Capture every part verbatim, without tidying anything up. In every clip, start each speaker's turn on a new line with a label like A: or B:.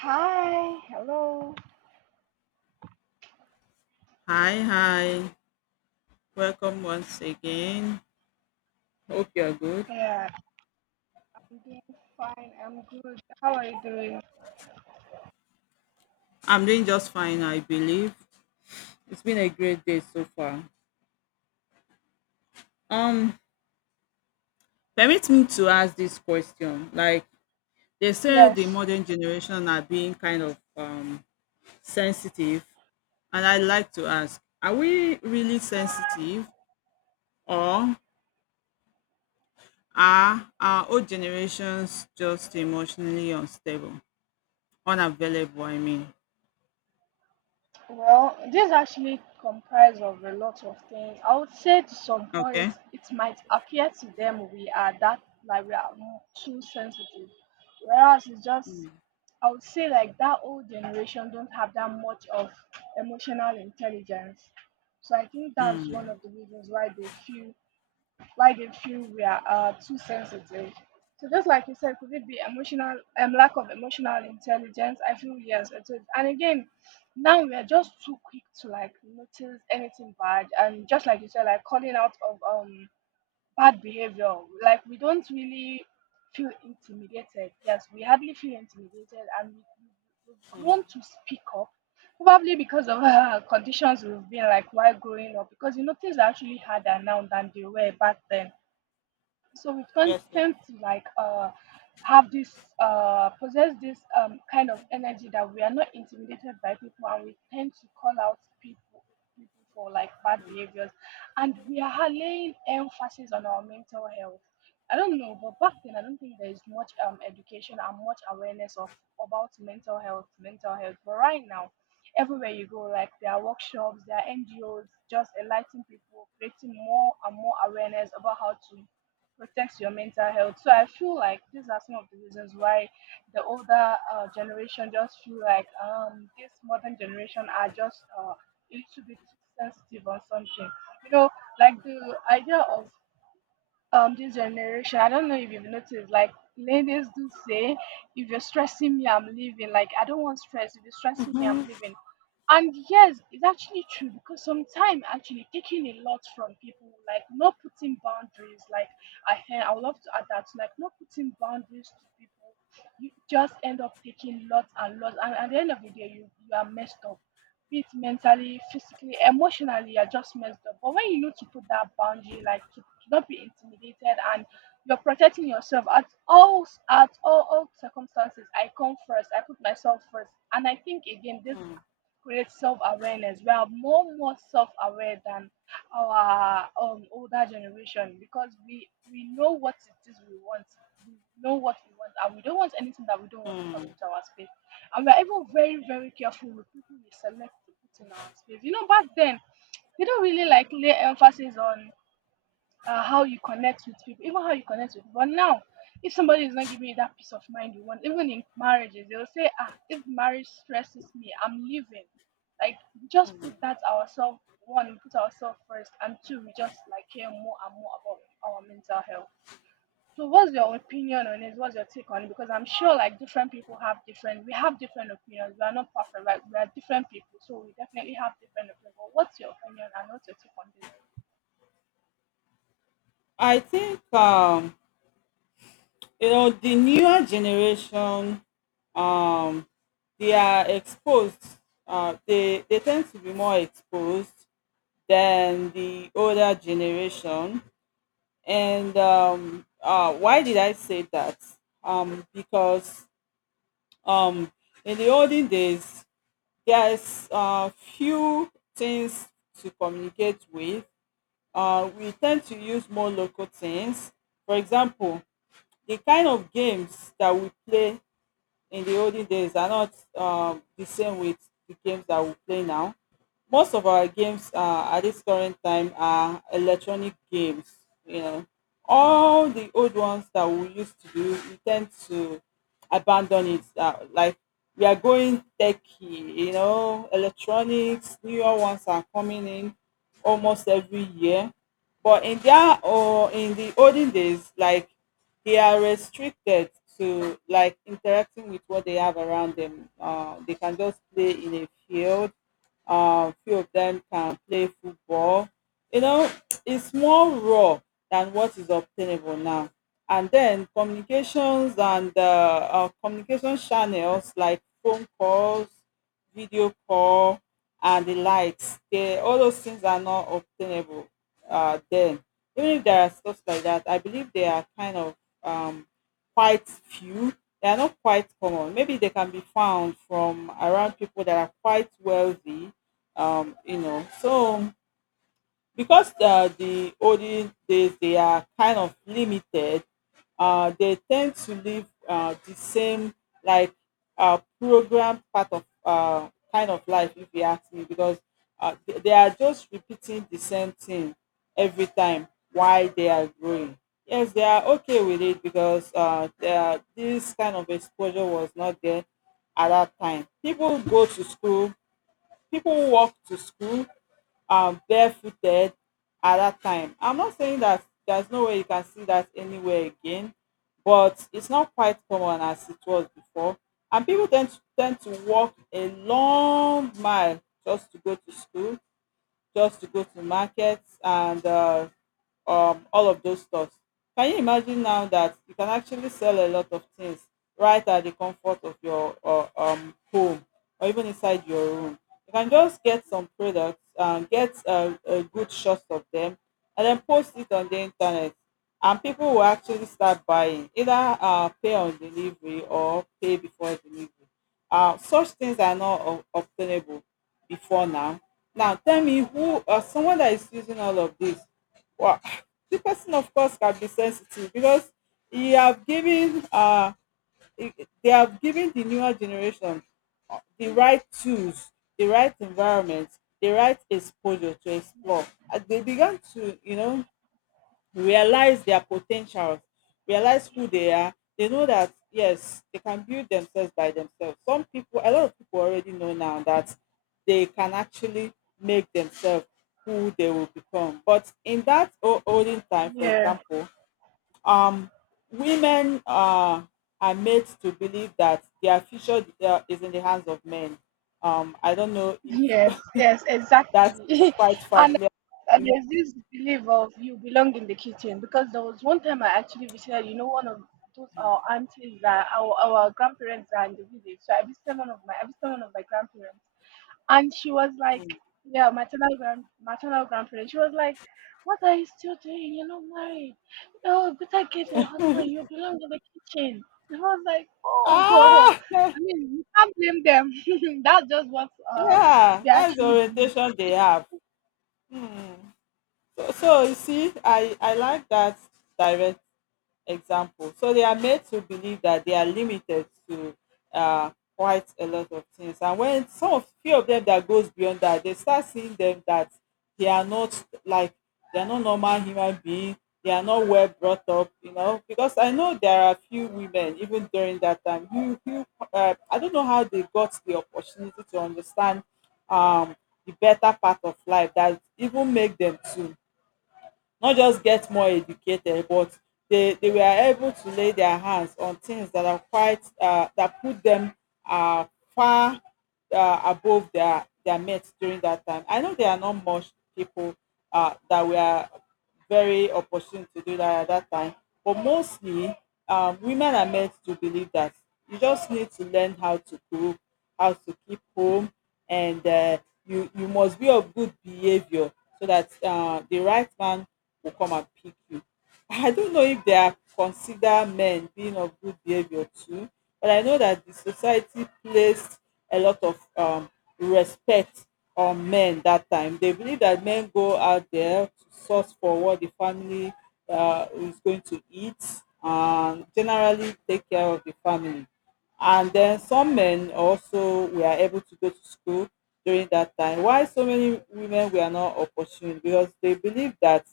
A: Hi, hello.
B: Hi, hi. Welcome once again. Hope you're good.
A: Yeah, I'm doing fine. I'm good. How are you doing?
B: I'm doing just fine, I believe. It's been a great day so far. Um, Permit me to ask this question. Like they say the
A: Yes.
B: modern generation are being kind of um sensitive, and I'd like to ask, are we really sensitive or are our old generations just emotionally unstable? Unavailable, I mean.
A: Well, this actually comprised of a lot of things. I would say to some point,
B: Okay.
A: it might appear to them we are that like we are more too sensitive, whereas it's just I would say like that old generation don't have that much of emotional intelligence. So I think that's one of the reasons why they feel why they feel we are uh, too sensitive. So just like you said, could it be emotional um, lack of emotional intelligence? I feel yes, it is. And again, now we are just too quick to like notice anything bad, and just like you said, like calling out of um bad behavior. Like we don't really feel intimidated. Yes, we hardly feel intimidated, and we, we- have grown to speak up. Probably because of uh, conditions we've been like while growing up, because you know things are actually harder now than they were back then, so we tend,
B: Yes.
A: tend to like uh have this uh possess this um kind of energy that we are not intimidated by people, and we tend to call out people people for like bad behaviors. And we are laying emphasis on our mental health. I don't know, but back then I don't think there is much um education and much awareness of about mental health mental health but right now everywhere you go, like there are workshops, there are NGOs just enlightening people, creating more and more awareness about how to protects your mental health. So I feel like these are some of the reasons why the older uh, generation just feel like um this modern generation are just uh, a little bit too sensitive on something. You know, like the idea of um this generation, I don't know if you've noticed, like ladies do say, if you're stressing me I'm leaving, like I don't want stress, if you're stressing me I'm leaving. And yes, it's actually true, because sometimes actually taking a lot from people, like not putting boundaries, like i hear I would love to add that, like not putting boundaries to people, you just end up taking lots and lots, and at the end of the day you, you are messed up, be it mentally, physically, emotionally, you're just messed up. But when you know to put that boundary, like to, to not be intimidated, and you're protecting yourself at all at all, all circumstances. I come first, I put myself first. And I think again this creates self awareness. We are more more self aware than our um older generation, because we we know what it is we want. We know what we want, and we don't want anything that we don't want to come into our space, and we're even very very careful with people we select to put in our space. You know, back then they don't really like lay emphasis on uh, how you connect with people, even how you connect with people. But now, if somebody is not giving you that peace of mind you want, even in marriages, they'll say, ah, if marriage stresses me, I'm leaving. Like just put that ourselves, one, we put ourselves first, and two, we just like care more and more about our mental health. So what's your opinion on it? What's your take on it? Because I'm sure like different people have different we have different opinions. We are not perfect, right? We are different people, so we definitely have different opinions. But what's your opinion and what's your take on this?
B: I think um, you know, the newer generation, um, they are exposed. Uh, they they tend to be more exposed than the older generation. And um, uh, why did I say that? Um, because um, in the olden days, there's uh, few things to communicate with. Uh, we tend to use more local things. For example, the kind of games that we play in the olden days are not um, the same with the games that we play now. Most of our games uh, at this current time are electronic games. You know, all the old ones that we used to do, we tend to abandon it. Uh, like, we are going techie, you know, electronics. Newer ones are coming in almost every year. But in their, or in the olden days, like, they are restricted to like interacting with what they have around them. Uh, they can just play in a field. Uh, few of them can play football. You know, it's more raw than what is obtainable now. And then communications and uh, uh, communication channels like phone calls, video call, and the likes. They, all those things are not obtainable uh, then. Even if there are stuff like that, I believe they are kind of um, quite few. They are not quite common. Maybe they can be found from around people that are quite wealthy, um, you know. So because uh, the olden days they are kind of limited, uh, they tend to live uh, the same, like, uh, program part of uh, kind of life, if you ask me, because uh, they they are just repeating the same thing every time while they are growing. Yes, they are okay with it, because uh, they are, this kind of exposure was not there. At that time, people go to school, people walk to school, um, barefooted at that time. I'm not saying that there's no way you can see that anywhere again, but it's not quite common as it was before. And people tend to, tend to walk a long mile just to go to school, just to go to markets and uh, um, all of those stuff. Can you imagine now that you can actually sell a lot of things right at the comfort of your uh, um, home or even inside your room? You can just get some products, um, get a, a good shot of them, and then post it on the internet. And people will actually start buying, either uh, pay on delivery or pay before delivery. Uh, such things are not ob- obtainable before now. Now tell me who uh, someone that is using all of this. Well, the person of course can be sensitive because he have given uh he- they have given the newer generation the right tools, the right environment, the right exposure to explore. As they began to, you know, realize their potentials, realize who they are. They know that yes, they can build themselves by themselves. Some people, a lot of people already know now that they can actually make themselves who they will become. But in that o- olden time, for
A: Yeah,
B: example, um, women uh, are made to believe that their future uh, is in the hands of men. Um, I don't know
A: yes,
B: if
A: yes,
B: that is
A: exactly.
B: quite
A: And
B: familiar to
A: uh,
B: you.
A: there's this belief of you belong in the kitchen, because there was one time I actually visited, you know, one of those our aunties that our, our grandparents are in the village. So I visited one of my I visited one of my grandparents, and she was like, yeah, maternal grand maternal grandparent. She was like, what are you still doing? You're not married. No, better get a husband. You belong in the kitchen. And I was like, oh,
B: Ah!
A: I mean, you can't blame them. That's just what uh
B: Yeah,
A: they
B: that's the
A: actually do.
B: orientation they have. Hmm. So, so you see, I I like that direct example. So they are made to believe that they are limited to uh, quite a lot of things. And when some of, few of them that goes beyond that, they start seeing them that they are not like, they are not normal human being. They are not well brought up, you know. Because I know there are few women even during that time who who uh, I don't know how they got the opportunity to understand um the better part of life that even make them to not just get more educated, but they, they were able to lay their hands on things that are quite uh, that put them uh, far uh, above their their mates during that time. I know there are not much people uh, that were very opportune to do that at that time, but mostly um, women are meant to believe that you just need to learn how to cook, how to keep home, and uh, you you must be of good behavior so that uh, the right man will come and pick you. I don't know if they are consider men being of good behavior too, but I know that the society placed a lot of um, respect on men that time. They believe that men go out there to source for what the family uh, is going to eat and generally take care of the family. And then some men also were able to go to school during that time. Why so many women were not opportune? Because they believe that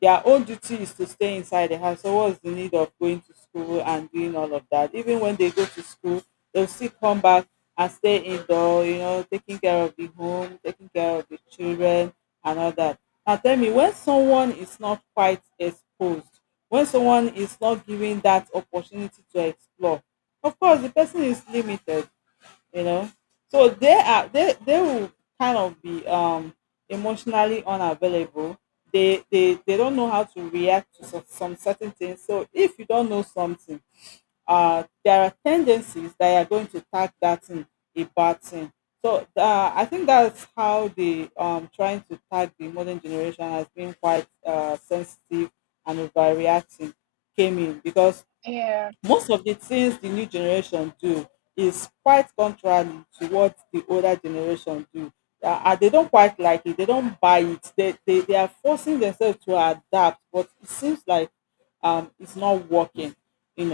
B: their own duty is to stay inside the house. So what's the need of going to school and doing all of that? Even when they go to school, they'll still come back and stay indoor, you know, taking care of the home, taking care of the children and all that. Now tell me, when someone is not quite exposed, when someone is not given that opportunity to explore, of course the person is limited, you know. So they are, they they will kind of be um emotionally unavailable. They they they don't know how to react to some, some certain things. So if you don't know something, uh there are tendencies that are going to tag that in a bad thing. So uh, I think that's how the um trying to tag the modern generation has been quite uh sensitive and overreacting came in because
A: Yeah.
B: most of the things the new generation do is quite contrary to what the older generation do. Uh, and they don't quite like it. They don't buy it. They, they, they are forcing themselves to adapt, but it seems like um, it's not working. You know.